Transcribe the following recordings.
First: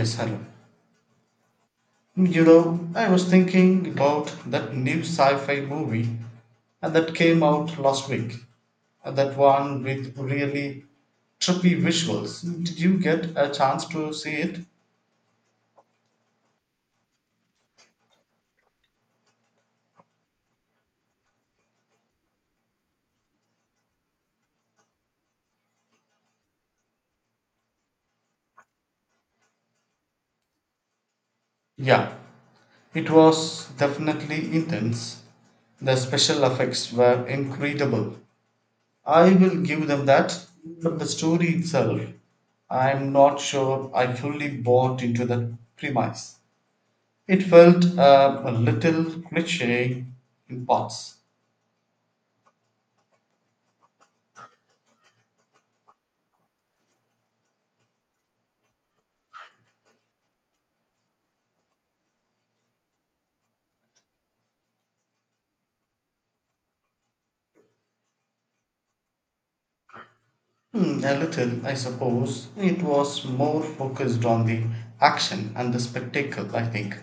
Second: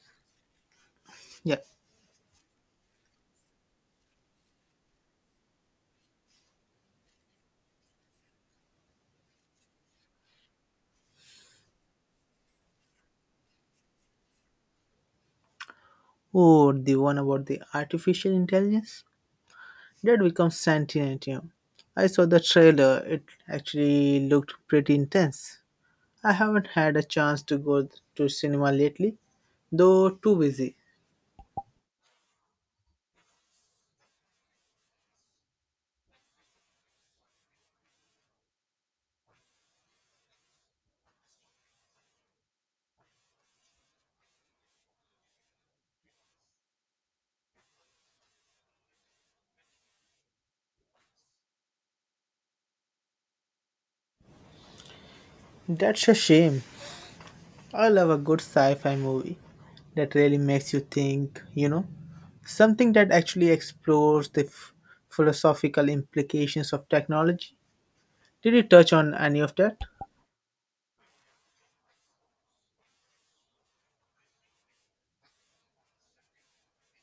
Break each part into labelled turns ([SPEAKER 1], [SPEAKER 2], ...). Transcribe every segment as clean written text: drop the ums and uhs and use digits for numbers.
[SPEAKER 1] Yes, hello.
[SPEAKER 2] Yeah.
[SPEAKER 1] You know, I was thinking about that new sci fi movie and that came out last week. And that one with really trippy visuals. Did you get a chance to see it?
[SPEAKER 2] Oh, the one about the artificial intelligence that becomes sentient. You know, I saw the trailer. It actually looked pretty intense. I haven't had a chance to go to cinema lately, though too busy.
[SPEAKER 1] Yeah, it was definitely intense. The special effects were incredible. I will give them that, but the story itself, I'm not sure I fully bought into the premise. It felt a little cliche in parts.
[SPEAKER 2] That's a shame. I love a good sci-fi movie that really makes you think. You know, something that actually explores the philosophical implications of technology. Did you touch on any of that?
[SPEAKER 1] Hmm, a little, I suppose. It was more focused on the action and the spectacle, I think.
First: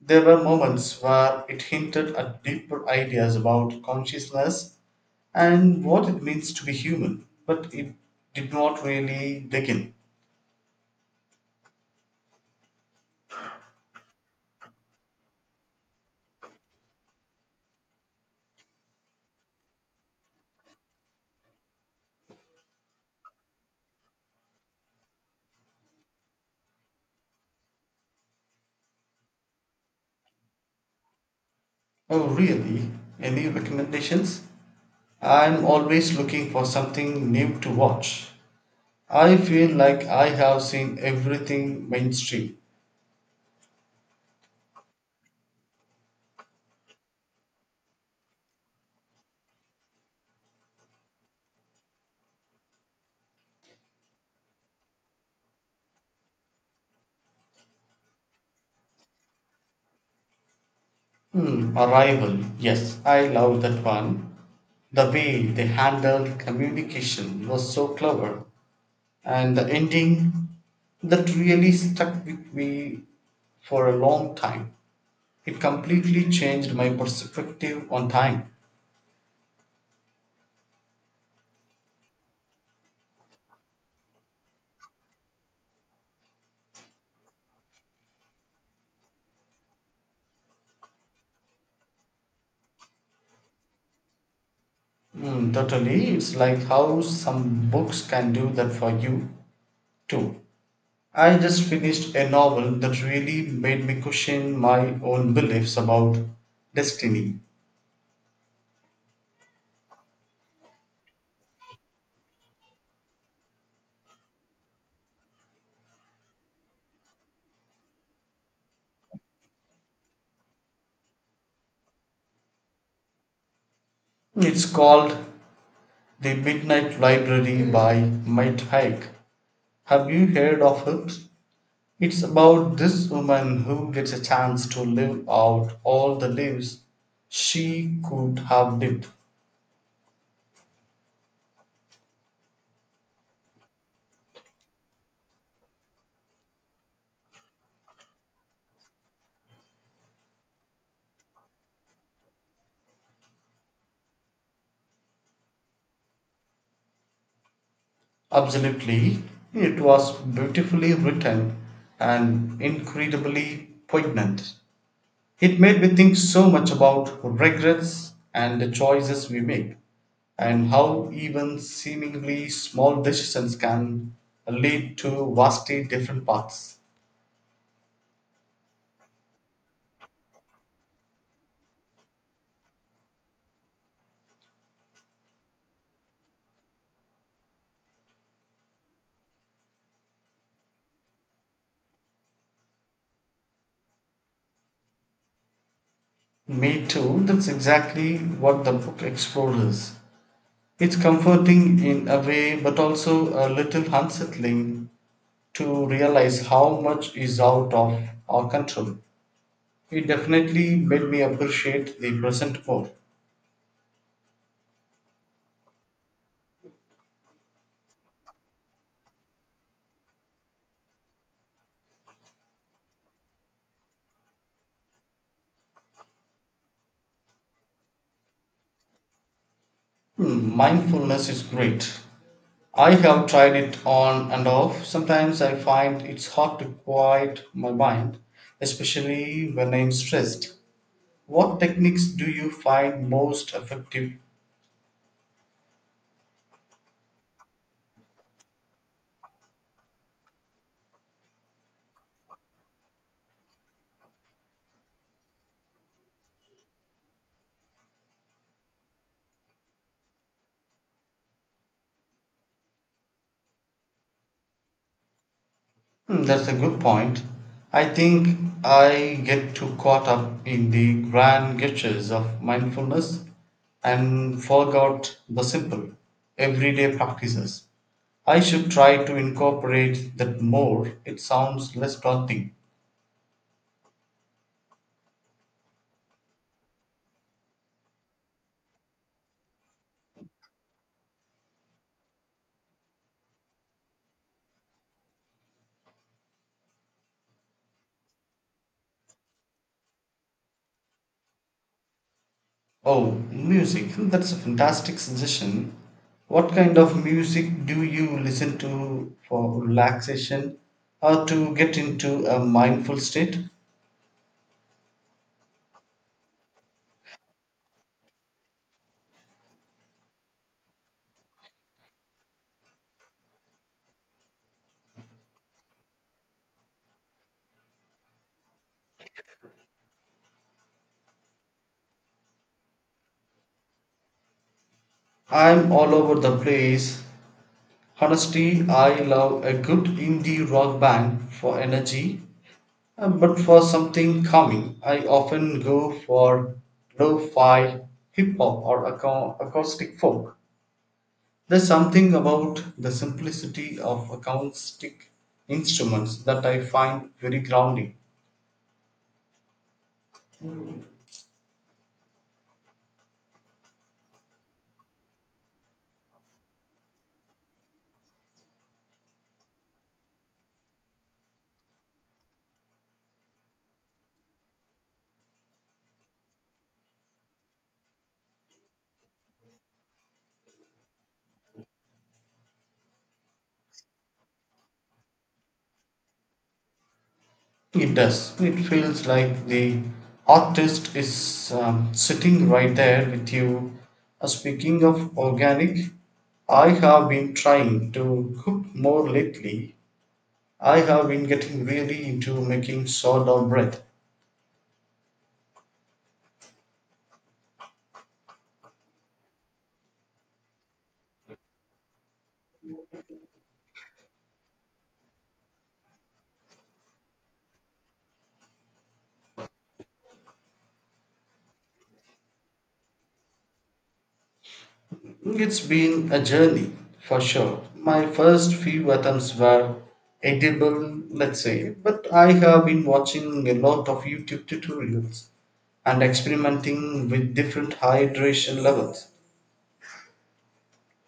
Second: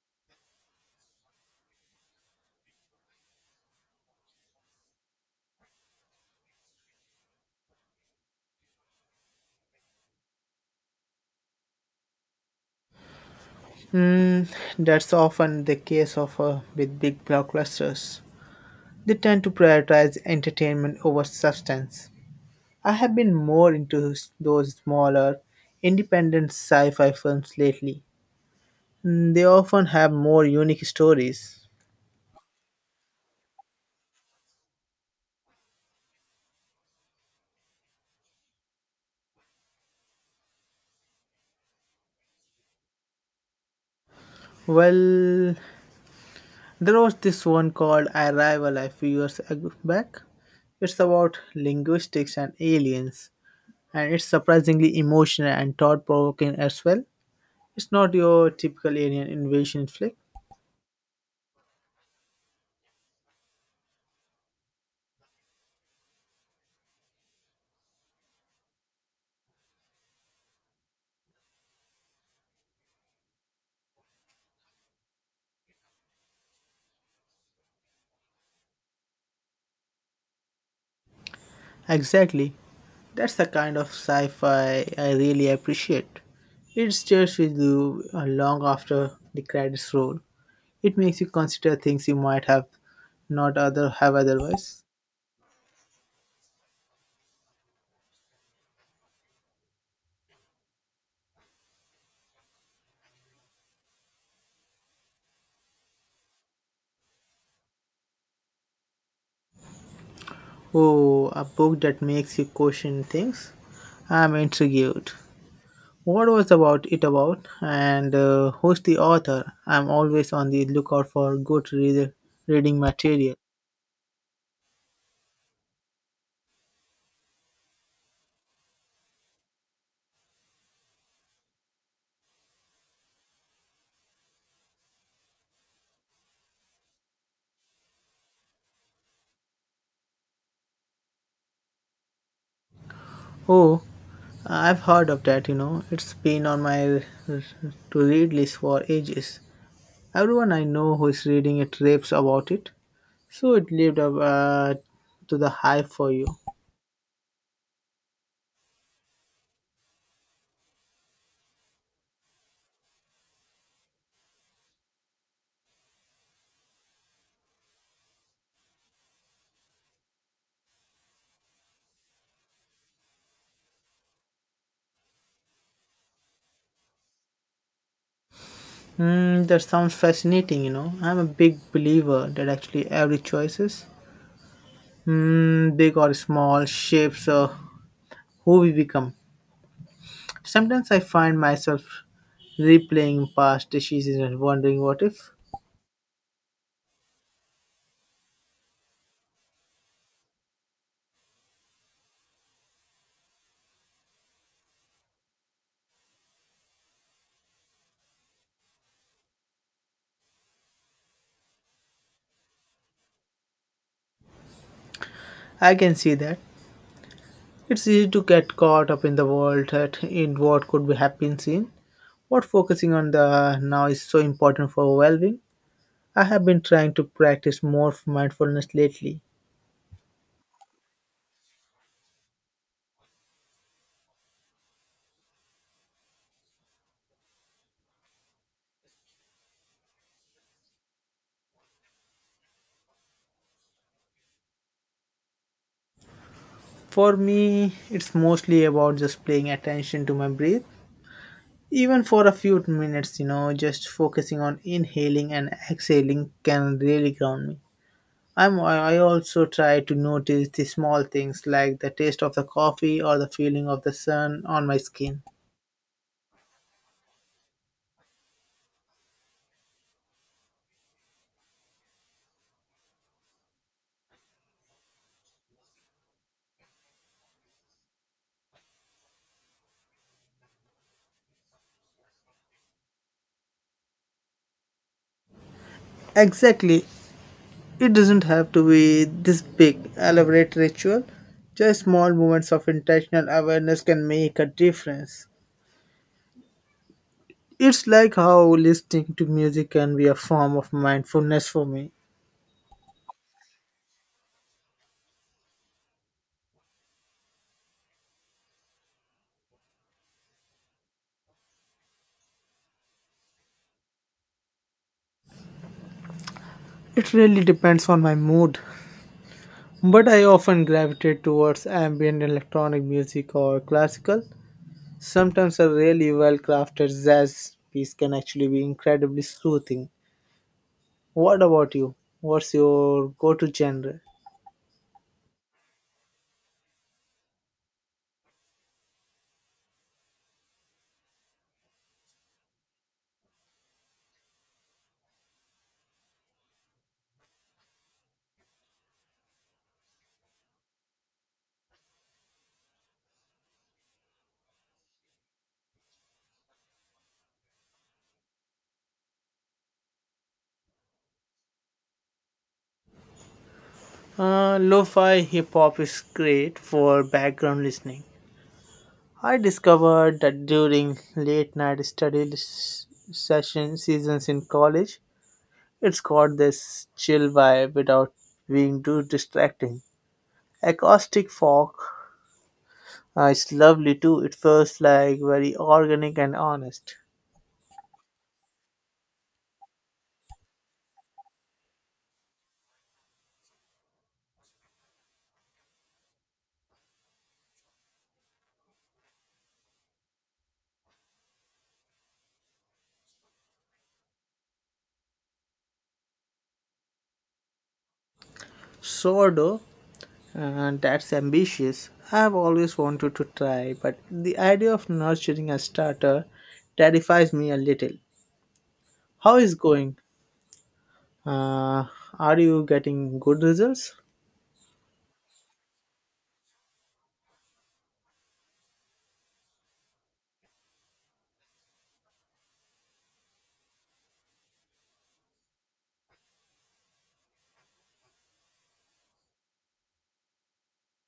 [SPEAKER 1] There were moments where it hinted at deeper ideas about consciousness and what it means to be human, but it did not really dig in.
[SPEAKER 2] Mm, that's often the case of with big blockbusters. They tend to prioritize entertainment over substance. I have been more into those smaller, independent sci-fi films lately. They often have more unique stories.
[SPEAKER 1] Oh, really? Any recommendations? I'm always looking for something new to watch. I feel like I have seen everything mainstream.
[SPEAKER 2] Well, there was this one called Arrival a few years back. It's about linguistics and aliens, and it's surprisingly emotional and thought-provoking as well. It's not your typical alien invasion flick.
[SPEAKER 1] Hmm. Arrival, yes, I love that one. The way they handled communication was so clever, and the ending that really stuck with me for a long time. It completely changed my perspective on time.
[SPEAKER 2] Exactly. That's the kind of sci fi I really appreciate. It stays with you long after the credits roll. It makes you consider things you might have not other have otherwise.
[SPEAKER 1] Mm, totally, it's like how some books can do that for you too. I just finished a novel that really made me question my own beliefs about destiny.
[SPEAKER 2] Oh, a book that makes you question things. I'm intrigued. What was about it about, and who's the author? I'm always on the lookout for good reader reading material.
[SPEAKER 1] It's called The Midnight Library by Mike Hike. Have you heard of it? It's about this woman who gets a chance to live out all the lives she could have lived.
[SPEAKER 2] Oh, I've heard of that, you know. It's been on my to read list for ages. Everyone I know who is reading it raves about it, so it lived up to the hype for you.
[SPEAKER 1] Absolutely, it was beautifully written and incredibly poignant. It made me think so much about regrets and the choices we make, and how even seemingly small decisions can lead to vastly different paths.
[SPEAKER 2] Hmm, that sounds fascinating, you know. I'm a big believer that actually every choices, hmm, big or small, shapes who we become. Sometimes I find myself replaying past decisions and wondering what if.
[SPEAKER 1] Me too, that's exactly what the book explores. It's comforting in a way, but also a little unsettling to realize how much is out of our control. It definitely made me appreciate the present more.
[SPEAKER 2] I can see that. It's easy to get caught up in the world that in what could be happening soon. What focusing on the now is so important for well-being. I have been trying to practice more mindfulness lately.
[SPEAKER 1] Hmm, mindfulness is great, I have tried it on and off. Sometimes I find it's hard to quiet my mind, especially when I'm stressed. What techniques do you find most effective?
[SPEAKER 2] For me, it's mostly about just paying attention to my breath, even for a few minutes. You know, just focusing on inhaling and exhaling can really ground me. I also try to notice the small things like the taste of the coffee or the feeling of the sun on my skin.
[SPEAKER 1] Hmm, that's a good point. I think I get too caught up in the grand gestures of mindfulness and forgot the simple, everyday practices. I should try to incorporate that more. It sounds less daunting.
[SPEAKER 2] Exactly. It doesn't have to be this big, elaborate ritual. Just small moments of intentional awareness can make a difference. It's like how listening to music can be a form of mindfulness for me.
[SPEAKER 1] Oh, music. That's a fantastic suggestion. What kind of music do you listen to for relaxation or to get into a mindful state?
[SPEAKER 2] It really depends on my mood, but I often gravitate towards ambient electronic music or classical. Sometimes a really well crafted jazz piece can actually be incredibly soothing. What about you? What's your go to genre?
[SPEAKER 1] I'm all over the place. Honestly, I love a good indie rock band for energy, but for something calming, I often go for lo fi, hip hop, or acoustic folk. There's something about the simplicity of acoustic instruments that I find very grounding.
[SPEAKER 2] Lo-fi hip hop is great for background listening. I discovered that during late night session seasons in college, it's got this chill vibe without being too distracting. Acoustic folk is lovely too. It feels like very organic and honest.
[SPEAKER 1] It does. It feels like the artist is sitting right there with you. Speaking of organic, I have been trying to cook more lately. I have been getting really into making sourdough bread.
[SPEAKER 2] Sourdough and that's ambitious. I've always wanted to try, but the idea of nurturing a starter terrifies me a little. How is going? Uh, are you getting good results?
[SPEAKER 1] It's been a journey for sure. My first few attempts were edible, let's say, but I have been watching a lot of YouTube tutorials and experimenting with different hydration levels.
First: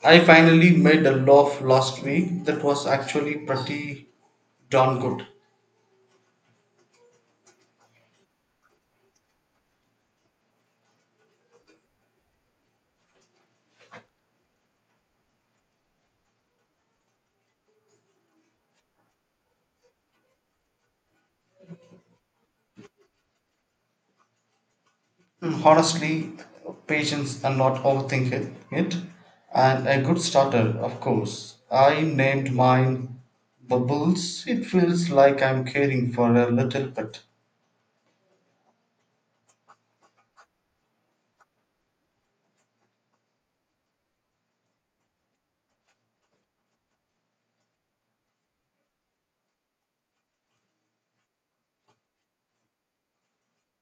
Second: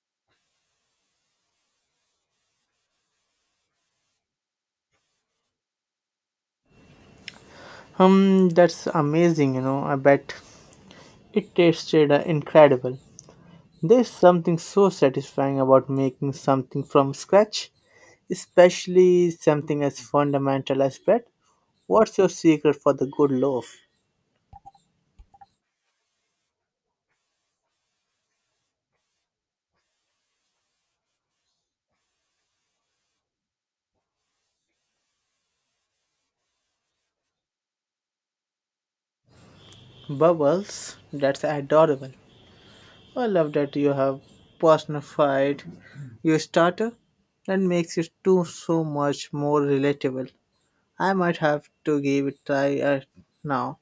[SPEAKER 1] I finally made a loaf last week that was actually pretty darn good.
[SPEAKER 2] That's amazing, you know. I bet it tasted incredible. There's something so satisfying about making something from scratch, especially something as fundamental as bread. What's your secret for the good loaf?
[SPEAKER 1] Mm, honestly, patients are not overthinking it, and a good starter, of course. I named mine Bubbles. It feels like I'm caring for a little pet.
[SPEAKER 2] Bubbles, that's adorable. I love that you have personified your starter. That makes it too so much more relatable. I might have to give it a try now.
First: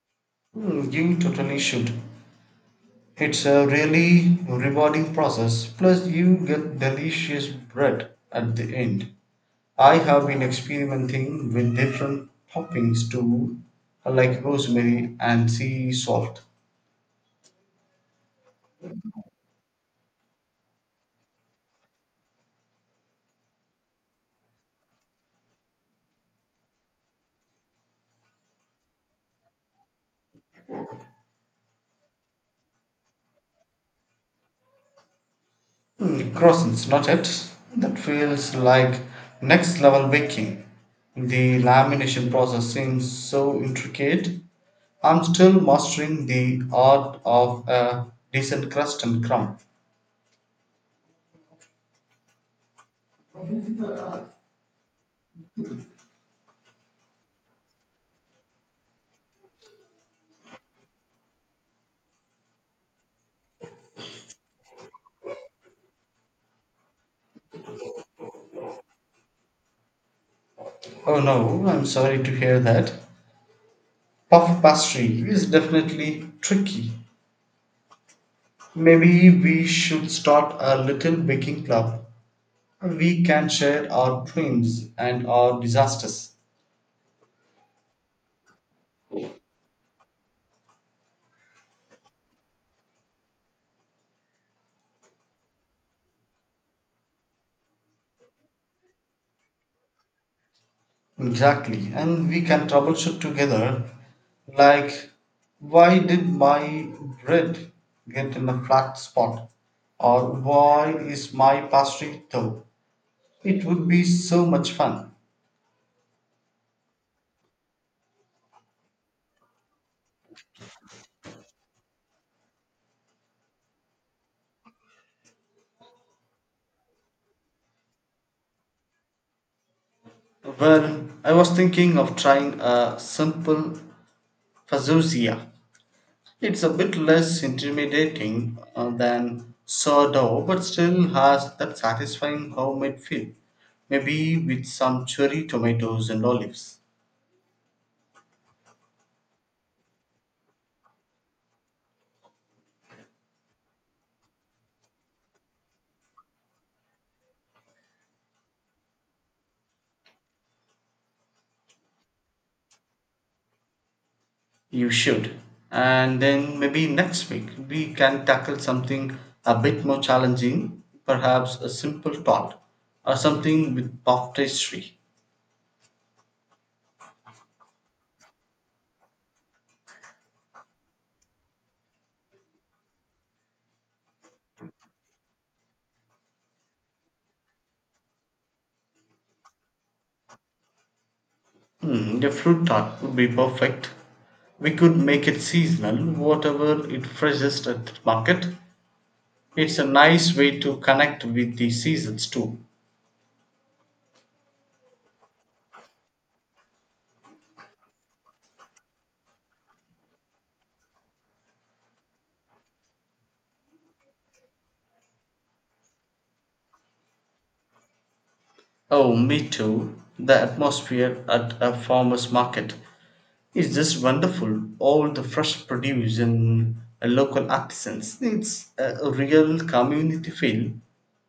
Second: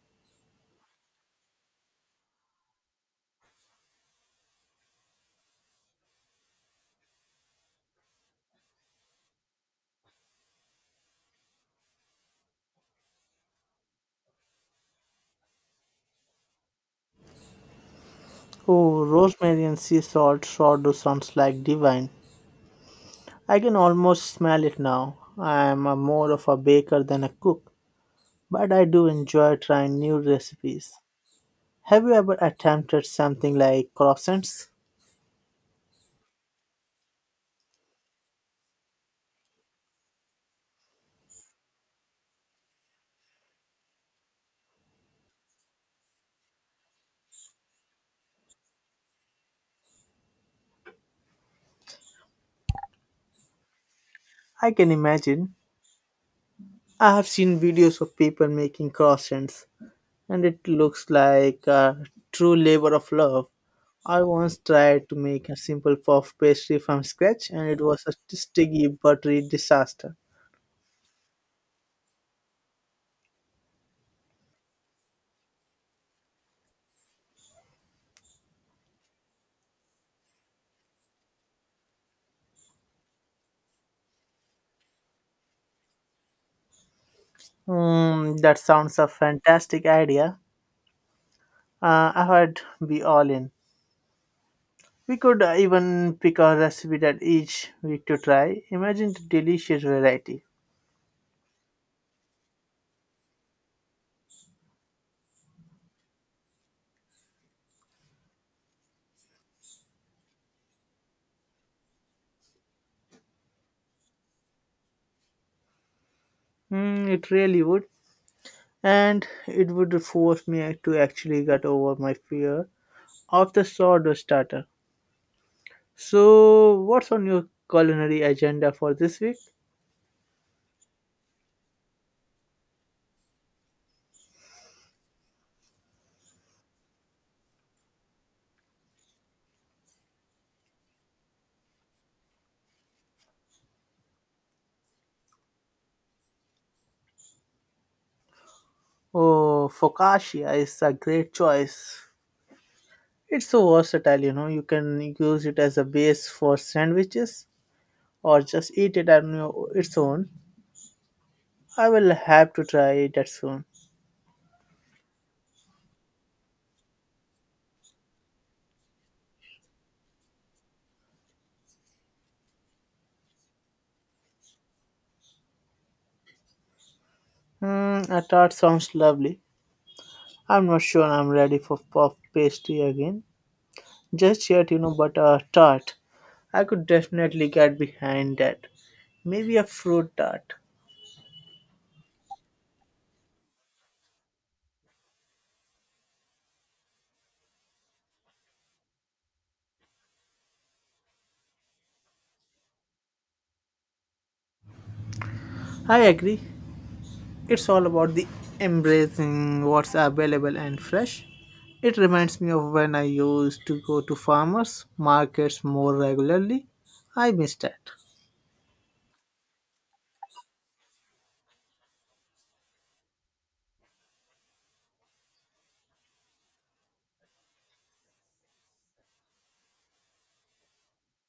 [SPEAKER 1] Mm, you totally should. It's a really rewarding process. Plus, you get delicious bread at the end. I have been experimenting with different toppings too, like rosemary and sea salt.
[SPEAKER 2] Oh, rosemary and sea salt sourdough sounds like divine. I can almost smell it now. I am a more of a baker than a cook, but I do enjoy trying new recipes. Have you ever attempted something like croissants?
[SPEAKER 1] Mm, croissants, not it? That feels like next level baking. The lamination process seems so intricate. I'm still mastering the art of a decent crust and crumb.
[SPEAKER 2] I can imagine. I have seen videos of people making croissants, and it looks like a true labor of love. I once tried to make a simple puff pastry from scratch, and it was a sticky, buttery disaster.
[SPEAKER 1] Oh no, I'm sorry to hear that. Puff pastry is definitely tricky. Maybe we should start a little baking club. We can share our dreams and our disasters.
[SPEAKER 2] Hmm, that sounds a fantastic idea. I would be all in. We could even pick a recipe that each week to try. Imagine the delicious variety.
[SPEAKER 1] Exactly. And we can troubleshoot together, like, why did my bread get in a flat spot? Or why is my pastry dough? It would be so much fun.
[SPEAKER 2] Hmm, it really would. And it would force me to actually get over my fear of the sourdough starter. So, what's on your culinary agenda for this week?
[SPEAKER 1] Well, I was thinking of trying a simple fazozia. It's a bit less intimidating than sourdough, but still has that satisfying homemade feel. Maybe with some cherry tomatoes and olives.
[SPEAKER 2] Oh, focaccia is a great choice. It's so versatile, you know. You can use it as a base for sandwiches or just eat it on its own. I will have to try that soon.
[SPEAKER 1] You should. And then maybe next week we can tackle something a bit more challenging, perhaps a simple tart or something with puff pastry.
[SPEAKER 2] Hmm, a tart sounds lovely. I'm not sure I'm ready for puff pastry again. Just yet, you know, but a tart. I could definitely get behind that. Maybe a fruit tart.
[SPEAKER 1] Hmm, the fruit tart would be perfect. We could make it seasonal, whatever it freshest at the market. It's a nice way to connect with the seasons too.
[SPEAKER 2] I agree. It's all about the embracing what's available and fresh. It reminds me of when I used to go to farmers markets more regularly. I miss that.
[SPEAKER 1] Oh, me too. The atmosphere at a farmer's market, it's just wonderful. All the fresh produce and local artisans. It's a real community feel.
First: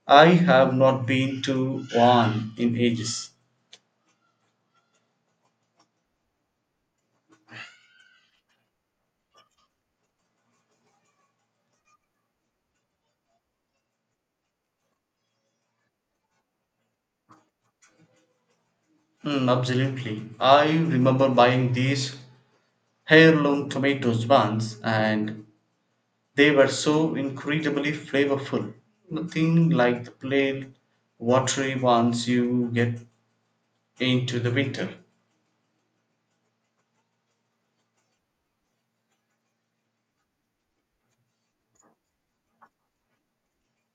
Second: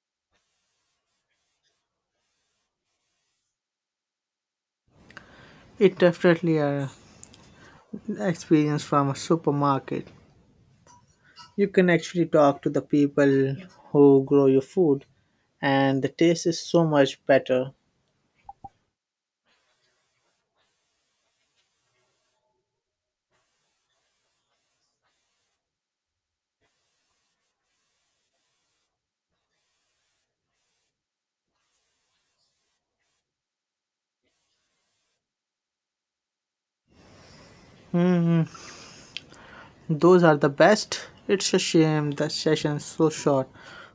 [SPEAKER 1] I have not been to one in ages.
[SPEAKER 2] It definitely a experience from a supermarket. You can actually talk to the people who grow your food and the taste is so much better.
[SPEAKER 1] Mm, absolutely. I remember buying these heirloom tomatoes once and they were so incredibly flavorful. Nothing like the plain, watery ones you get into the winter.
[SPEAKER 2] Those are the best. It's a shame the session's so short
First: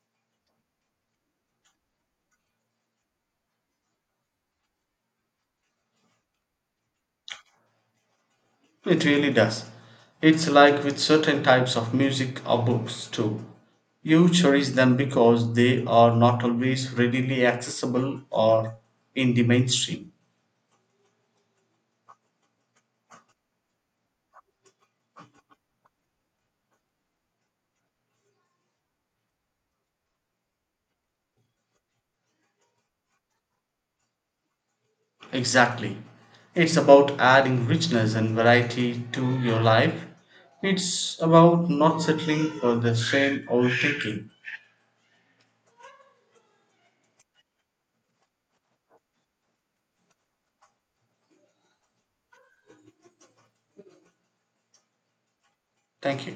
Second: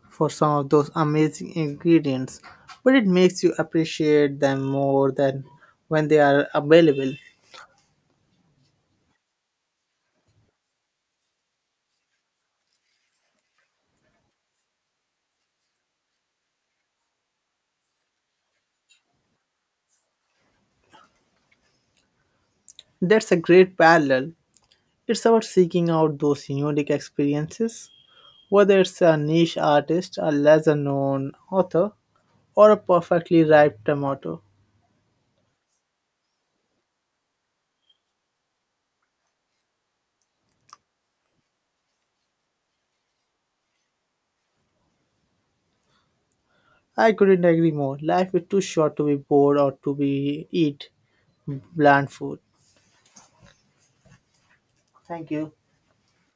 [SPEAKER 2] for some of those amazing ingredients, but it makes you appreciate them more than when they are available.
[SPEAKER 1] It really does. It's like with certain types of music or books too. You cherish them because they are not always readily accessible or in the mainstream.
[SPEAKER 2] That's a great parallel. It's about seeking out those unique experiences, whether it's a niche artist, a lesser known author, or a perfectly ripe tomato.
[SPEAKER 1] Exactly. It's about adding richness and variety to your life. It's about not settling for the same old thinking.
[SPEAKER 2] I couldn't agree more. Life is too short to be bored or to be eat bland food. Thank you.
[SPEAKER 1] Thank you.